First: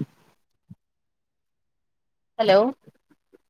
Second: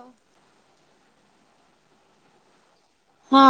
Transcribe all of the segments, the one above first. ହଁ। ହ୍ୟାଲୋ। ହଁ।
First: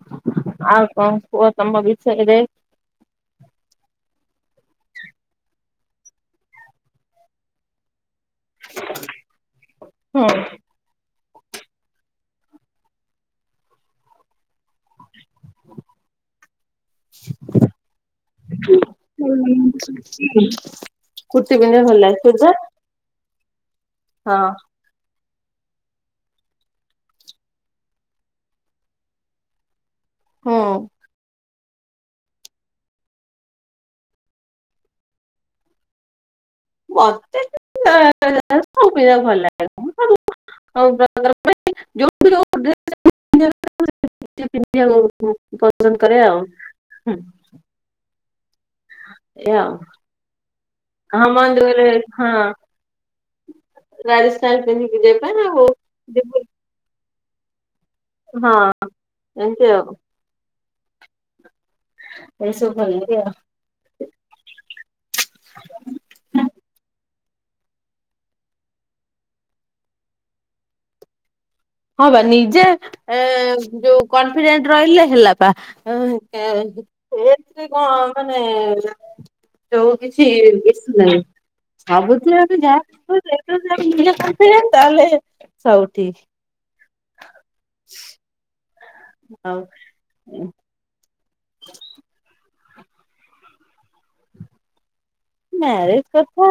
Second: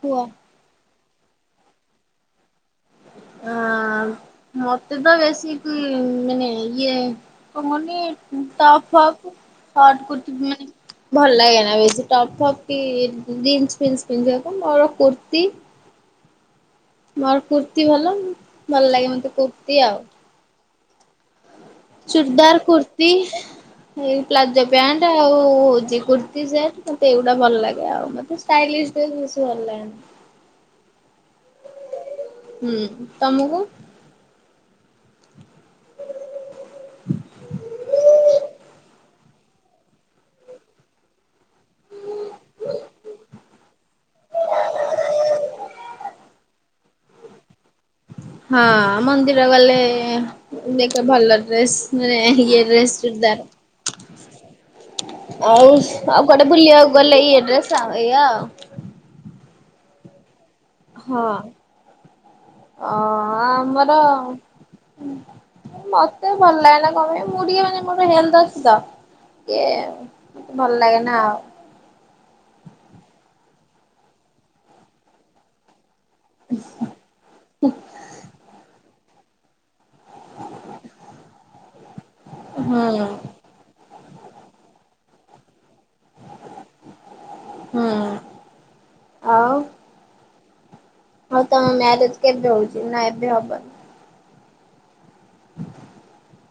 କୁହ। ଆଉ କଣ କୁହ ତମ ବିଷୟରେ? ହଁ। ମତେ ତ ବେଶୀ ମାନେ ଇଏ କଣ କୁହନି ଟପ୍ ଫପ ହଟ ହୁଁ କୁର୍ତି ମାନେ ଭଲ ଲାଗେନା ବେଶୀ ଟପ୍ ଫପ୍ କି ଜିନ୍ସ ଫିନ୍ସ ପିନ୍ଧିବାକୁ ମୋର କୁର୍ତ୍ତୀ। ମୋର କୁର୍ତ୍ତୀ ଭଲ। ଭଲ ଲାଗେ ମତେ କୁର୍ତ୍ତୀ ଆଉ। ହୂ। ଚୁଡ଼ିଦାର କୁର୍ତ୍ତି ଏଇ ହଁ। ପ୍ଲାଯୋ ପ୍ୟାଣ୍ଟ ଆଉ ହୋଉଛି କୁର୍ତ୍ତୀ ସେଟ୍ ମତେ ଏଇଗୁଡା ଭଲ ଲାଗେ ଆଉ, ମତେ ଷ୍ଟାଇଲିସ୍ ଡ୍ରେସ୍ ବେଶି ଭଲ ଲାଗେନି। ହୁଁ। ହୁଁ, ତମକୁ? ମତେ କମ୍ ପଇସା ଭଲ ଲାଗେ। [unintelligible] [inaudible] ପସନ୍ଦ କରେ ଆଉ। ହୁଁ ହଁ, ମନ୍ଦିର ଏଇଆ ଆଉ। ଗଲେ ଦେଖ ହଁ ଭଲ ଡ୍ରେସ୍ ମନ୍ଦିରରେ ମାନେ ହଁ ଇଏ ଡ୍ରେସ୍ ଚୁଡ଼ିଦାର। ରାଜସ୍ଥାନ ପିନ୍ଧିକି ଯିବା ଆଉ ଆଉ କୁଆଡେ ବୁଲିବାକୁ ଗଲେ ଇଏ ଡ୍ରେସ୍ ଆଉ ଏଇଆ ଆଉ। ଏମତି ଆଉ। ହଁ ଏ ସବୁ ଭଲ ଅ ଲାଗେ ଆଉ। ଆମର ମତେ ଭଲ ଲାଗେନା କଣ ପାଇଁ, ମୁଁ ଟିକେ ମାନେ ମୋର ହେଲ୍ଥ ଅଛି ତ ଟିକେ ଭଲ ଲାଗେନା ଆଉ। ହଁବା ନିଜେ ଏ ଯୋଉ କନଫିଡେଣ୍ଟ ରହିଲେ ହେଲା ବା। ଏଥିରେ କଣ ମାନେ ଯୋଉ କିଛି ଇଶ ନାହିଁ। ସବୁଥିରେ ତ ହୁଁ ଯାହାକହିଲେ [inaudible] [unintelligible] ନିଜେ କନଫିଡେନ୍ସ, ତାହେଲେ ସବୁ ଠିକ୍। ହୁଁ। ଆଉ। ଆଉ ତମ ମ୍ୟାରେଜ୍ କେବେ ହଉଛି, ନା ଏବେ ହବନି? ମ୍ୟାରେଜ କଥା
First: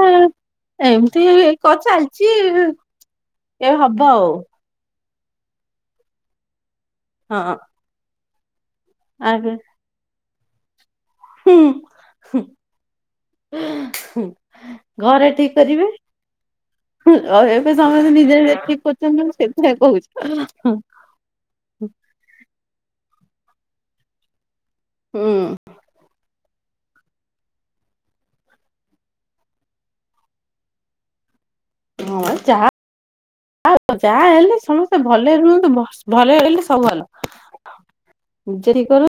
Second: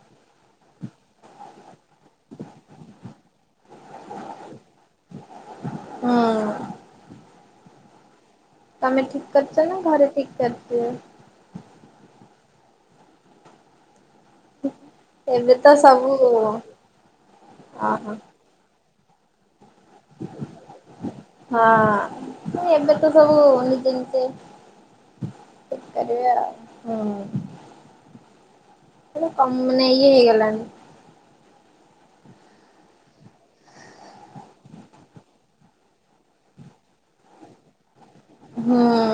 ଏମତି କ ଚାଲିଛି। ଏ ହବ ଆଉ। ହୁଁ। ହଁ। ତମେ ଠିକ ଆଗେ କରିଛ ନା, ଘରେ ଠିକ୍ କରିଥିବେ? ହୁଁ ହୁ [unintelligible] ଘରେ ଏବେ ଠିକ୍ ତ କରିବେ। ସବୁ ହ୍ୟାଲୋ। ଏବେ ସମସ୍ତେ ଓହୋ। ନିଜେ ନିଜେ ଠିକ୍ କରୁଛନ୍ତି ମୁଁ ସେଥିପାଇଁ କହୁଛି। ହଁ ଏବେ ତ ସବୁ ନିଜେ ନିିଯେ ହୁଁ ବେକାରିଆ ଆଉ। ହଁ ମାନେ କମ୍ ମାନେ ଇଏ ହେଇଗଲାଣି। ହଁ ଯାହା ଆଉ ଯା ହେଲେ ସମେସ୍ତେ ଭଲେ ରୁଅନ୍ତୁ, ମ ସ୍ ଭଲେରେ ରହିଲେ ସବୁ ଭଲ। ନିଜେ ହୁଁ। ଠିକ୍ କର।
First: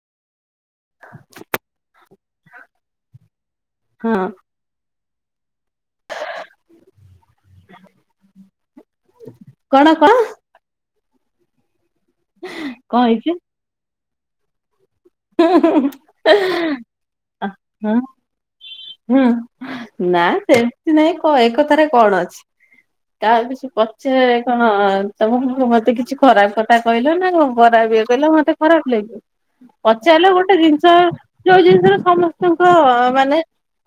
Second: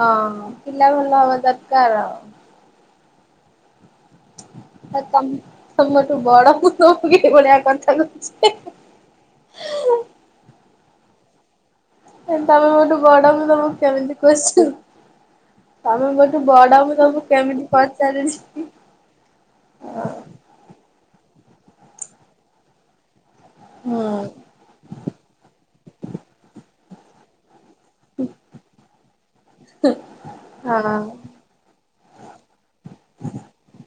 ହଁ, ପିଲା ଭଲ ହବା ଦରକାର ଆଉ। ହଁ। ଆଉ ତମ୍ ତମଠୁ ବଡ ପୁଅ କୋଉ କି ଭଳିଆ କଥା କହୁଚି ହେ କଣ କ? ଏ ତମେ ମୋ ଠୁ କଣ ବଡ, ହେଇଛି ମୁଁ ତମକୁ କେମିତି କୋଶ୍ଚିନ୍ ତମେ ମୋ ଠୁ ବଡ, ମୁଁ ତମୁକୁ କେମିତି ହଁ ପଚାରୁଛି ଇ ହୁଁ, ନା ସେମତି ନାଇଁ କ, ଏକଥାରେ କଣ ଅଛି। କାଆକୁ କିଛି ହଁ ପଚା କଣ ତମକୁ ମୁଁ ମତେ କିଛି ଖରାପ୍ କଥା କହିଲ ନା, କଁ ଖରାପ୍ ବେ ଦେଲେ ମତେ ଖରାପ ଲାଗେ, ପଚାରିଲେ ଗୋଟେ ହଁ ଜିନିଷ ଯୋଉ ଜିନିଷରେ ସମସ୍ତଙ୍କ ମାନେ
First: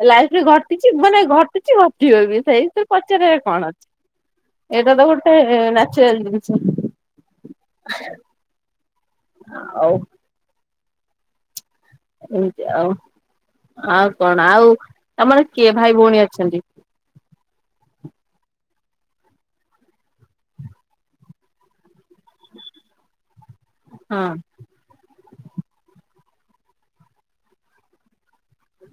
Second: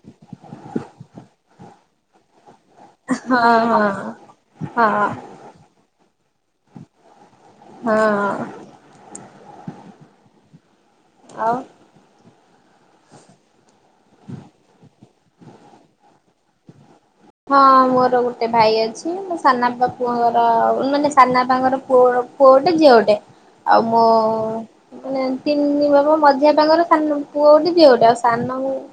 ଲାଇଫରେ ଘଟିଚି, ମାନେ ଘଟିଚି, ଘଟିବ ବି ସେଇ ଏତେରେ ପଚାରିବା କଣ ଅଚି, ହଁ ଏଇଟା ତ ହଁ ଗୋଟେ ନାଚୁରାଲ୍ ଜିନିଷ। ହଁ ଅ ଆଉ ଆଉ ଏମତି ଆଉ, ଆଉ କଣ, ଆଉ ତମର କିଏ ଭାଇ ଭଉଣୀ ଅଛନ୍ତି? ହଁ, ମୋର ଗୋଟେ ଭାଇ ଅଛି, ମୋ ସାନାପା ପୁଅଙ୍କର ମାନେ ସାନାପାଙ୍କର ପୁଅ ପୁଅ ଗୋଟେ, ଝିଅ ଗୋଟେ, ଆଉ ମୋ ହଁ ମାନେ ତିନି ବାପା, ମଝିଆ ବାପାଙ୍କର ସାନ ପୁଅ ଗୋଟେ, ଝିଅ ଗୋଟେ ଆଉ ସାନ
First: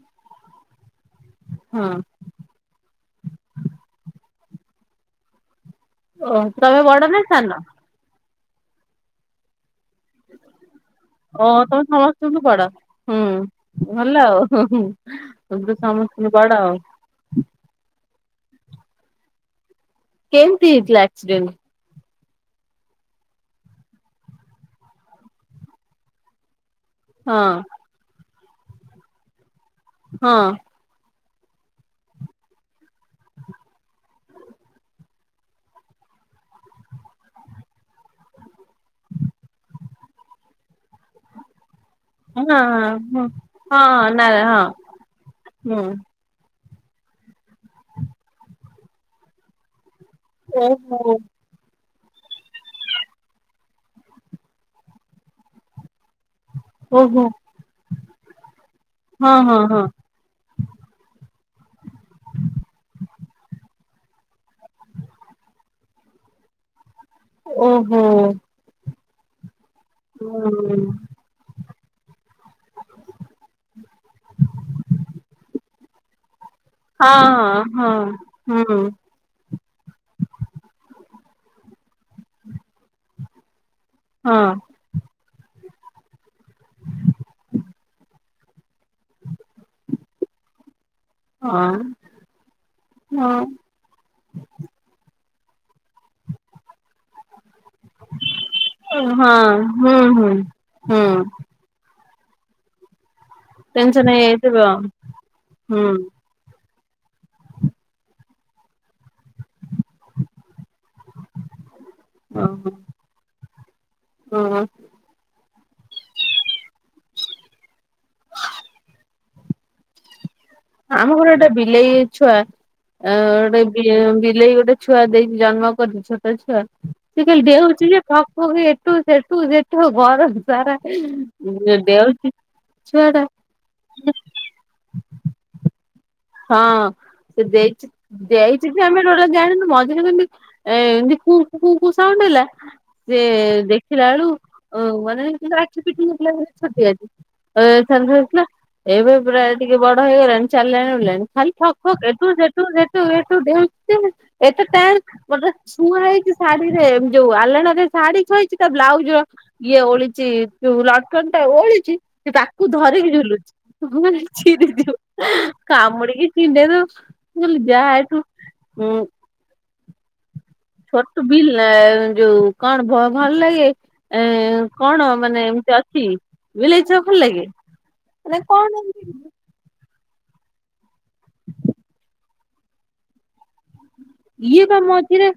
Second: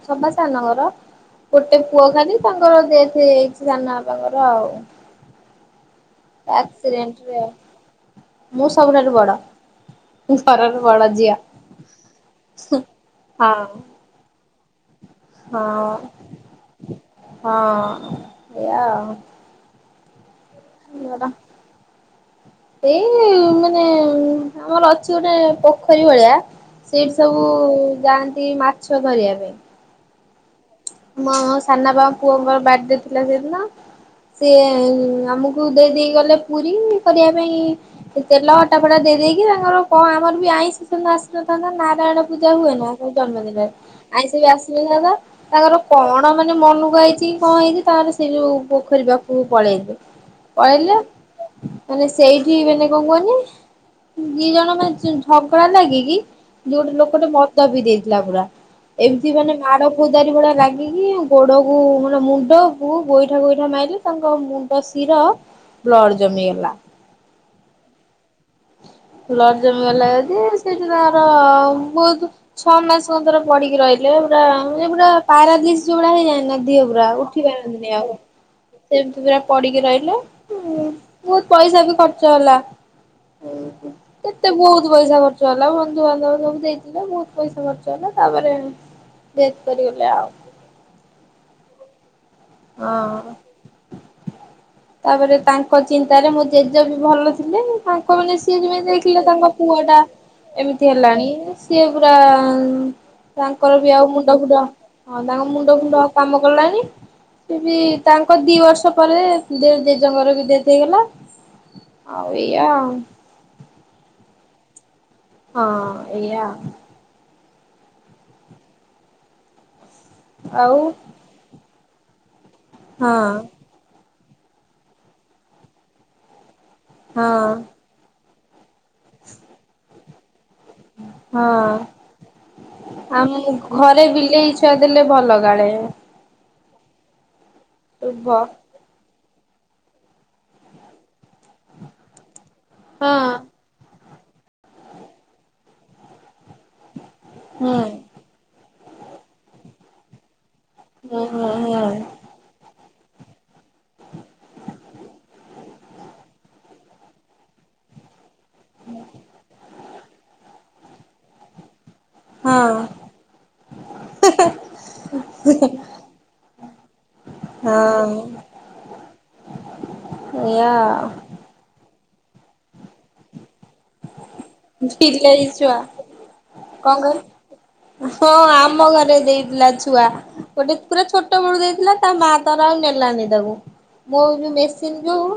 ସଭା ସାନଙ୍କର [unintelligible] ଗୋଟେ ହଁ ପୁଅ ଖାଲି, ତାଙ୍କର ଦେଥ୍ ହେଇ ଯାଇଚି ସାନ ବାପାଙ୍କର ଆଉ। ଓ ତମେ ବଡ ନା ଆକ୍ସିରେଣ୍ଟରେ, ସାନ? ମୁଁ ସବୁଠାରୁ ବଡ। ତୁ ସରଗ ବଳଜିଆ, ଓ ତମେ ସମସ୍ତଙ୍କଠୁ ବଡ ହୁଁ, ହଁ। ଭଲ ଆଉ, ହୁଁ ହୁଁ, [unintelligible] ହଁ ସମସ୍ତୁଙ୍କୁ ବଡ ଆଉ। ହଁ, ଏଇଆ ଆଉ। କେମ୍ ତି ହେଇଥିଲା ମୋର ଆକ୍ସିଡେଣ୍ଟ? ଏଇ ମାନେ, ଉଁ, ଆମର ଅଛି ଗୋଟେ ପୋଖରୀ ଭଳିଆ ସେଇଠି ହଁ ସବୁ ଯାଆନ୍ତି ମାଛ ଧରିଆ ପାଇଁ ହଁ। ମ ସାନାପାଙ୍କ ପୁଅଙ୍କର ବାଡେ ଥିଲା ସେଇଦିନ ସେ ଏ ଆମୁକୁ ଦେଇ ଦେଇ ଗଲେ ପୁରି କରିଆ ପାଇଁ ସେ ତେଲ, ଅଟା ଫଟା, ଦେଇ ଦେଇକି ତାଙ୍କର କଁ ଆମର ବି ଆଇଁଷ ସେଦିନ ଆସିନଥାନ୍ତା, ନାରାୟଣ ହଁ ପୂଜା ହୁଏ ନା, ସବୁ ହଁ ଜନ୍ମଦିନରେ, ହଁ ନା ଆଇଁଷ ହଁ ବି ଆସିନଥାନ୍ତା ତାଙ୍କର ହୁଁ। କଣ ମାନେ ମନୁକୁ ଆଇଚି କି, କଁ ହେଇଚି, ତାର ସେଇ ଯୋଉ ପୋଖରୀ ପାଖୁକୁ ପଳେଇଲେ ପଳେଇଲେ, ଓହୋ ମାନେ ସେଇଠି ମାନେ କଁ କୁହନି ଦି ଜଣ ମଝିର୍ ଝଗଡା ଲାଗିକି ଇଏ ଗୋଟେ ଓହୋ ଲୋକଟେ ମଦ ପିଇଦେଇଥିଲା ପୁରା, ଏମିତି ହଁ ମାନେ ହଁ ହଁ ମାଡ ଫୌ ଦାରି ଭଳିଆ ଲାଗିକି, ଗୋଡକୁ, ମାନେ ମୁଣ୍ଡକୁ ଗୋଇଠା ଗୋଇଠା ମାଇଲେ, ତାଙ୍କ ମୁଣ୍ଡ ଶିର ବ୍ଲଡ ଜମିଗଲା। ଓହୋ। ବ୍ଲଡ ଜମିଗଲା ଯଦି, ହୁଁ ସେଇଦିନ ଆର ଭୋଉତୁ ଛଅ ମାସଙ୍କତର ପଡିକି ରଇଲେ, ପୁରା ମାନେ ପୁରା ପାରାଲିସ୍ ଯୋଉ ଭଳିଆ ହେଇଯାଏ ନା ଦିଏ ପୁରା, ଉଠି ହଁ ହଁ ପାରନ୍ତିନି ଆଉ, ହଁ ହୁଁ ସେ ପୁରା ପଡିକି ରହିଲେ ଉଁ ବହୁତ ପଇସା ବି ଖର୍ଚ୍ଚ ହେଲା। ଓହୋ। ହଁ। କେତେ ବହୁତ୍ ପଇସା ଖର୍ଚ୍ଚ ହେଲା ବନ୍ଧୁବାନ୍ଧବ ସବୁ ଦେଇଥିଲେ ବହୁତ୍ ପଇସା ଖର୍ଚ୍ଚ ହେଲା ତାପରେ ଡେଥ୍ କରିଗଲେ ଆଉ। ଅଁ ହଁ ତାପରେ ତାଙ୍କ ଚିନ୍ତାରେ ମୋ ଜେଜେବି ଭଲ ନାଇଁ ତାଙ୍କମାନେ ସିଏ ଯେମିତି ଦେଖିଲେ ତାଙ୍କ ହଁ ପୁଅ ଟା ହୁଁ ହୁଁ। ଏମିତି ହୁଁ ହେଲାଣି ସ ସିଏ ପୁରା ତାଙ୍କର ବି ଟେନସନ ଆଉ ମୁଣ୍ଡ ହେଇଯାଇଥିବ ଫୁଣ୍ଡ ହଁ ତାଙ୍କ ମୁଣ୍ଡ ହୁଁ ଫୁଣ୍ଡ ଆଉ କାମ କଲାନି ସିଏ ବି ତାଙ୍କ ଦି ବର୍ଷ ପରେ ଦେ ଜେଜେଙ୍କର ବି ଡେଥ୍ ହେଇଗଲା। ଆଉ ଏୟା ଓହୋ। ଆଉ। ହଁ। ହଁ ଏଇଆ ଆଉ? ଆମ ଘରେ ଗୋଟେ ବିଲେଇ ଛୁଆ ଅ ହଁ ଗୋଟେ ଏ ବିଲେଇ ଗୋଟେ ଛୁଆ ଦେଇଛି ଜନ୍ମ କରିଛିି ଛୋଟ ଛୁଆ ସେ ଖାଲି ହଁ। ଡେଉଁଛି ଯେ ଖାପୁ କି ଏଠୁ ସେଠୁ ସେଠୁ ଘର ହୁଁ। ସାରା ହଁ ଉଁ ଡେଉଁଛି ଛୁଆ ଟା। ଆମ ଘରେ ବିଲେଇ ଛୁଆ ଦେଲେ ଭଲ କାଳେ। ହଁ ସେ ଦେଇଛିତ୍ ଶୁଭ। ଦେଇଛିତ୍ ଆମେ ଟୋଟାଲି ଜାଣିନୁ ମଝିରେ କେମିତି ଏ ଏମିତି କୁଁ କୁଁ କୁଁ ସାଉଣ୍ଡ ହେଲା ହୁଁ ସେ ଦେଖିଲା ଆଳୁ ଅ ମାନେ କିନ୍ତୁ ଆଖି ଫିଟି ନ ଥିଲା ଛଟିଆଟି। ହୁଁ ଏ ତାଙ୍କ ଘରେ ଥିଲା ଏବେ ପୁରା ଟିକେ ବଡ ହେଇଗଲାଣି ଚାଲିଲାଣି ବୁଲିଲାଣି ହୁଁ ଖାଲି ଫକ୍ ହୁଁ ଫକ୍ଏଠୁ ସେଠୁ ସେଠୁ ଏଠୁ ଡେଉଁଛି ଯେ ଏତେ ଟାଣ ଗୋଟେ ଛୁଆ ହେଇଚି ଶାଢୀରେ ଯୋଉ ଆଲେଣାରେ ଶାଢୀ ଥୁଆହେଇ ଚି ତା ବ୍ଲାଉଜ ଇଏ ଓହଳିଛି ଯଉ ଲଣ୍ଠନ ଟା ଓହଳିଚି ସେ ତାକୁ ହଁ ଧରିକି ଝୁଲୁଛି ମୁଁ କହିଲି ଛିରି ଯିବ କାମୁଡି ଛିଣ୍ଡେଇ ଦବ ମୁଁ କହିଲି ଯା ଏଠୁ ଉଁ ଏୟା ଆଉ। ବିଲା ଯୋଉ କଣ ଭ ଭଲ ଲାଗେ? ଏ କଣ ମାନେ ବିଲେଇ ଛୁଆ ଏମିତି ଅଛି ବିଲେଇ କଣ ଛୁଆ ଭଲ କହିଲୁ ଲାଗେ? ହଁ ମାନେ କଣ ଏମିତି ଆମ ଘରେ ଦେଇଥିଲା ଛୁଆ। ଗୋଟେ ପୁରା ଛୋଟ ବେଳୁ ଦେଇଥିଲା ତା ମା ତାର ଆଉ ନେଲାନି ତାକୁ। ମୋଉ ଯୋଉ ଇଏ ବା ମେସିନ୍ ଯୋଉ ମଝିରେ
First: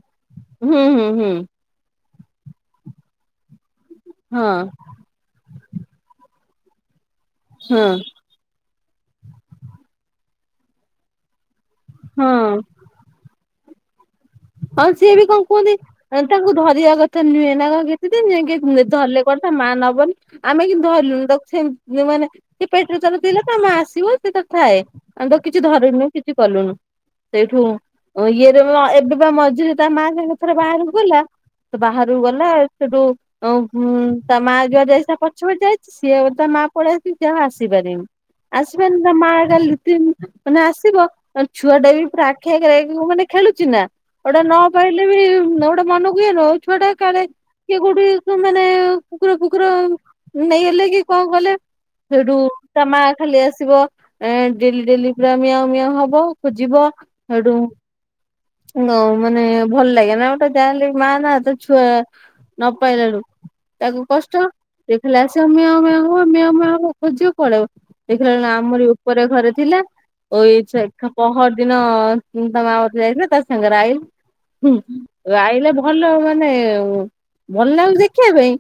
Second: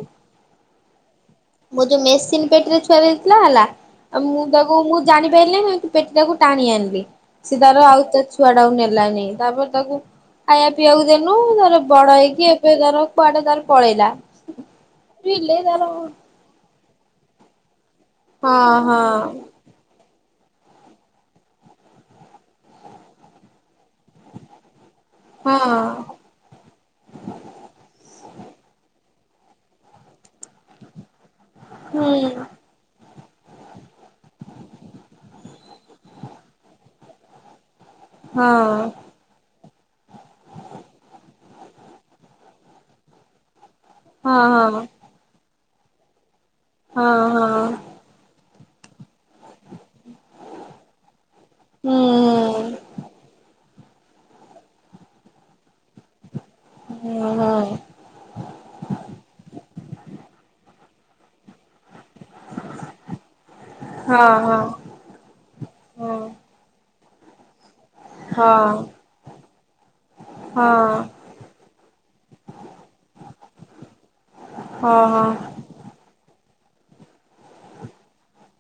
ହୁଁ ହୁଁ ହୁଁ ମୋ ଯୋଉ ମେସିନ୍ ପେଟିରେ ଛୁଆ ହେଇଥିଲା ହେଲା ଆଉ ମୁଁ ହଁ ତାକୁ ମୁଁ ଜାଣି ପାରିନେଇଁ ଉଁ ପେଟି ଟାକୁ ଟାଣି ଆଣିଲି ସିଏ ତାର ହଁ ଆଉ ତାର ଛୁ ଛୁଆ ଟାକୁ ନେଲାନି ତାପରେ ତାକୁ ଖାଇବା ପିଇବାକୁ ଦେନୁ ତାର ବଡ ହେଇକି ହଁ ଏବେ ତାର କୁଆଡେ ତାର ପଳେଇଲା। ହଁ ସିଏ ବି କଣ ରିଲେ କୁହନ୍ତି ତାର ତାଙ୍କୁ ଧରିବା କଥା ନୁହେଁ ତାଙ୍କ ଗେ ଦିଦିନ୍ ହଁ ଯାକେ ହଁ ଧରିଲେ କୁଆଡେ ତା ମା ନବନି। ଆମେ କିନ୍ତୁ ଧଇଲୁନି ତାକୁ ସେମ୍ ଏ ମାନେ ସେ ପେଟିରେ ତାର ଥିଲା ତା ମା ଆସିବ ସିଏ ତାର ଥାଏ ଆମେ ତାକୁ ହଁ କିଛି ଧରୁନୁ କିଛି କଲୁନୁ ସେଇଠୁ ଇଏରେ ଅ ଏବେ ମଝିରେ ତା ମା ସେମିତି ଉପରେ ବାହାରକୁ ଗଲା ତ ହୁଁ ବାହାରକୁ ଗଲା ସେଠୁ ଉଁ ତା ମା ଯୁଆଡେ ଯାଇଚି ତାପଛେ ପଛେ ଯାଇଚି ସିଏ ତା ମା ପଳେଇଛି ସିଏ ଆଉ ଆସିପାରିନି ହଁ। ଆସିପାରିନି ତା ମା କାଲି ଲୁଟିନ୍ ମାନେ ଆସିବ ଛୁଆ ଟା ବି ପୁରା ଆଖି ଆଗରେ ମାନେ ଖେଳୁଛି ନା ହଁ ଗୋଟା ନ ହଁ ପାଇଲେ ଏତେବି ଗୋଟେ ମନକୁ ଇଏ ନୁହଁ ଛୁଆଟା ହଁ କାଲେ ହଁ କିଏ କୋଉଠି ତ ମାନେ କୁକୁର ଫୁକୁର ନେଇଗଲେ କି କଣ କଲେ ହୁଁ ସେଠୁ ତା ମା ଖାଲି ଆସିବ ଏ ଡେଲି ଡେଲି ପୁରା ମିଆଉଁ ମିିଆଉଁ ହବ ଖୋଜିବ ହୁଁ ହୁଁ। ହେଟୁ ନ ମାନେ ଭଲ ଲାଗେ ନା ଗୋଟେ ଯାହା ହେଲେ ମା ନା ତା ଛୁଆ ନପାଇଲାଳୁ ତାକୁ ହଁ କଷ୍ଟ ହଁ ଦେଖିଲା ଆସିବା ମିଆଉଁ-ମିଆଉଁ ହଁ ହୁଏ ମିଆଉଁ-ମିଆଉଁ ଖୋଯିବ ପଳେଇବ ହଁ ଦେଖିଲା ଆମର ଏ ଉପରେ ଘରେ ଥିଲା ହଁ ଓଛେଖା ପହଦିନ ତା ମା ବୋଧେ ଯାଇଥିଲା ତା ସାଙ୍ଗରେ ଆଇଲା ହଁ ହୁଁ-ଆଇଲା ଭଲ ମାନେ ଭଲ ଲାଗୁଛି ଦେଖିବା ପାଇଁ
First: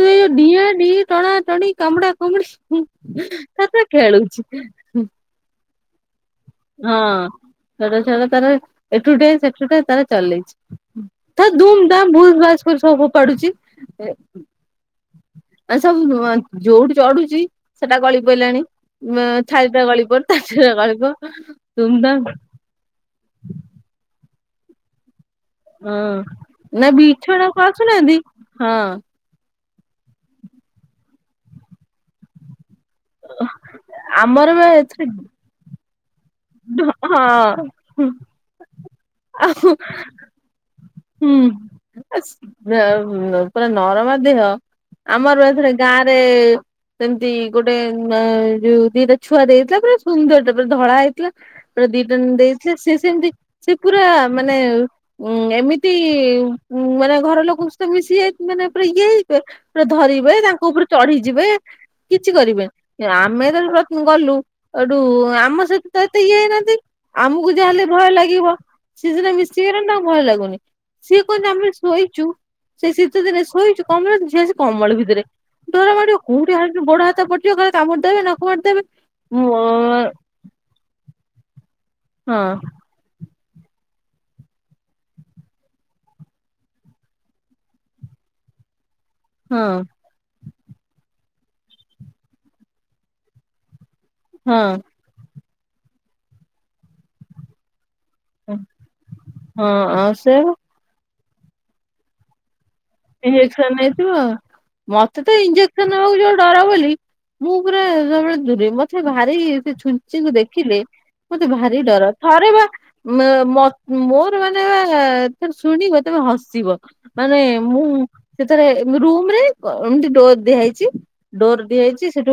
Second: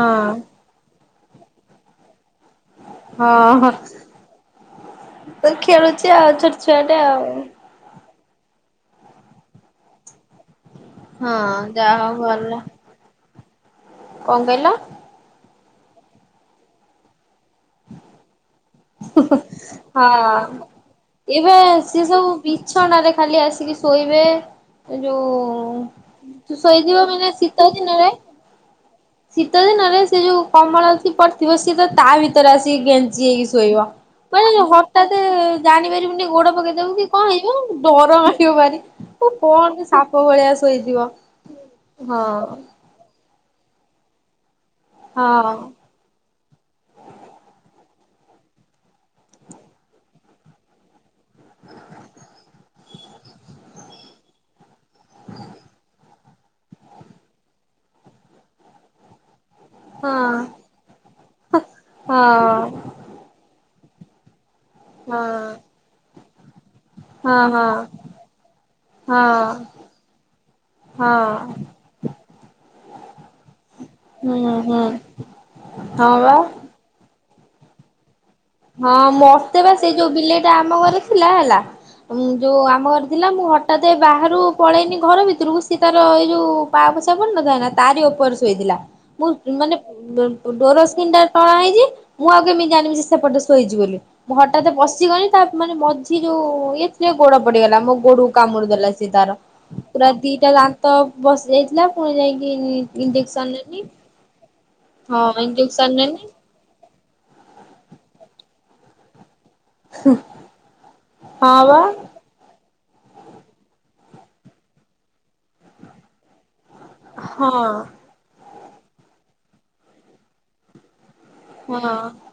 ଯଉ ଡିଆ ଡି ଟଣା ଟଣି କାମୁଡା କୁମୁଡି ହଁ ହ ତ ଖେଳୁଛି ଆଉ ଛୋଟ ଛୁଆଟେ ହଁ ଆଉ। ଛୋଟ ଛଟ ତାର ଏଠୁ ଟିକେ ସେଠୁ ଟିକେ ତାର ଚଲେଇଛି। ହଁ ତ ଧୁମ ଯାହା ହଉ ଦାମ ଭୁସ୍ ଭଲ ଭାସ କରି ସବୁ ଫୋପାଡୁଛି। କଣ କହିଲ? ଏ ସବୁ ଯୋଉଠି ଚଢୁଛି ସେଟା ଗଳି ପଡିଲାଣି। ଉଁ ଥାଳି ଟା ଗଳିପଡ଼ ତାଟିଆ ଟା ଗଳିପଡ଼। ଏଇବା ସେ ସବୁ ବିଛଣାରେ ଖାଲି ଆସିକି ଶୋଇବେ ଯୋଉଁ ହଁ। ତୁ ନା ଶୋଇଯିବ ମାନେ ବିଛଣାକୁ ଶୀତ ଦିନରେ ଆସୁନାହାନ୍ତି ହଁ ଶୀତ ଦିନରେ ସେ ଯୋଉଁ କମଳ ପଡିଥିବ ସିଏ ତ ତା ଭିତରେ ଆସିକି ଗେଞ୍ଜି ହେଇକି ଶୋଇବ ଆମର ମାନେ ବା ଏଥିରେ ହଠାତ୍ ଜାଣିପାରିବୁନି ଗୋଡ ପକେଇ ଦେବୁ କି କଣ ଏଁ ଯୋଉଁ ଡର ହଁ। ମାଡ଼ିବ ଭାରି କୁହନି ସାପ ଭଳିଆ ଶୋଇଥିବ ହୁଁ ହଁ। ଆସ- ପୁରା ନରମ ଦେହ ଆମର ହଁ ଏଥିରେ ଗାଁ ରେ ସେମିତି ଗୋଟେ ଯୋଉଁ ଦିଟା ଛୁଆ ଦେଇଥିଲା ପୁରା ସୁନ୍ଦର ଟେ ପୁରା ଧଳା ହେଇଥିଲା। ପା ଦିଟଣ ଦେଇଥିଲେ ସେ ସେମିତି ସେ ପୁରା ମାନେ ଉଁ ଏମିତି ଉ ମାନେ ଘର ଲୋକ ସମସ୍ତେ ମିଶି ଯାଇ ମାନେ ପୁରା ଇଏ ହେଇ ପୁରା ହଁ ଧରିବେ ତାଙ୍କ ଉପରେ ଚଢିଯିବେ ହଁ। କିଛି କରିବେନି। ଆମେ ଯେତେବେଳ ଗଲୁ ହେଟୁ ହଁ। ଆମ ସହିତ ତ ଏତେ ଇଏ ହେଇନାହାନ୍ତି। ହଁ ଆମକୁ ହଁ ଯାହା ହେଲେ ଭୟ ଲାଗିବ ସେ ହଁ ସିନା ମିଶି ଗଲେଣି ତାଙ୍କୁ ଭୟ ଲାଗୁନି। ସିଏ ହଁ କହନ୍ତି ଆମେ ଶୋଇଚୁ ସେଇ ଶୀତ ଦିନରେ ଶୋଇଛୁ କମଳ ଝିଅ ହୁଁ ଆସି ହୁଁ କମଲ ଭିତରେ ଡର ହଁ ମାଡିବ ବା କୋଉଠି ଗୋଡ଼ ହାତ କଟିବ କହିବେ କାମୁଡି ଦେବେନା ହଁ ମୋତେ ବା ସେ ଯୋଉଁ ବିଲେଇ ଟା ଆମ ଘରେ ଥିଲା ହେଲା ଯୋଉଁ ହଁ ଆମ ଘରେ ଥିଲା ମୁଁ ହଠାତ୍ ବାହାରୁ ପଳେଇନି ଘର ଭିତରକୁ ସିଏ ତାର ଏଇ ଯେଉଁ ପା ପୋଛା ପଡ଼ିନଥାଏ ନା ତାରି ଉପରେ ଶୋଇଥିଲା। ମୁଁ ମାନେ ଡୋରସ୍କିନ୍ ଟଣା ହେଇଛି ମୁଁ ଆଉ କେମିତି ଜାଣିବି ସେପଟେ ଶୋଇଛି ବୋଲି ମୁଁ ହଁ ହଠାତ ପଶିଗଲି ତା ମାନେ ମଝି ଯୋଉଁ ଇଏ ସିଏ ଗୋଡ ପଡିଗଲା ମୋ ଗୋଡ ହଁ କାମୁଡିଦେଲା ସେ ତାର ହଁ ପୁରା ଆଉ ସେ ଦିଟା ଦାନ୍ତ ବସି ଯାଇଥିଲା ପୁଣି ଯାଇକି ଇଞ୍ଜେକ୍ସନ ନେଇଥିବ ହଁ ମତେ ତ ଇଞ୍ଜେକ୍ସନ ନବାକୁ ନେନି ଯୋଉଁ ଡର ବୋଲି ମୁଁ ପୁରା ସବୁବେଳେ ଦୂରେ ମତେ ଭାରି ସେ ଛୁଞ୍ଚିଙ୍କୁ ଦେଖିଲେ ମତେ ହଁ ଭାରି ବା ଡର। ଥରେ ବା ମୋର ମାନେ ବା ଥର ଶୁଣିବ ତମେ ହସିବ। ମାନେ ହଁ ସେଥରେ ରୁମ ରେ ଏମିତି ଡୋର ଦିଆଯାଇଛି ଡୋର ହଁ ଦିଆଯାଇଛି ସେଠୁ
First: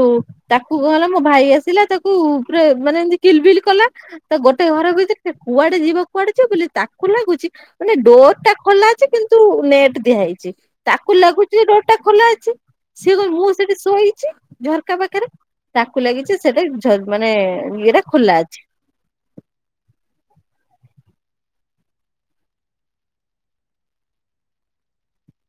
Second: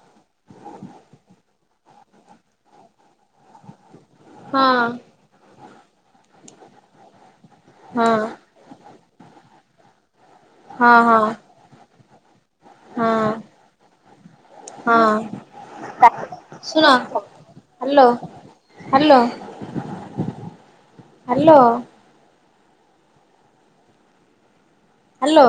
ତାକୁ କଣହଲା ମୋ ଭାଇ ଆସିଲା ତାକୁ ପା ମାନେ ଏମତି କିଲ ବିଲ କଲା ତା ହଁ ଗୋଟେ ହଁ ଘର ଭିତରେ ସେ କୁଆଡେ ଯିବ କୁଆଡେ ଯିବ ବୋଲି ତାକୁ ଲାଗୁଛି ମାନେ ହଁ ଡୋର ଟା ଖୋଲା ଅଛି କିନ୍ତୁ ନେଟ ଦିଆ ହେଇଛି ତାକୁ ହଁ ଲାଗୁଛି ଡୋରଟା ଖୋଲା ଅଛି। ସିଏ ହଁ କ ମୁଁ ସେଠି ଶୋଇଚି ଝରକା ହଁ ପାଖେରେ ତାକୁ ଲାଗିଚି ଶୁଣ ସେଟାଝ ମାନେ ଇଏଟା ହ୍ୟାଲୋ ଖୋଲା ଅଛି। Hello hello hello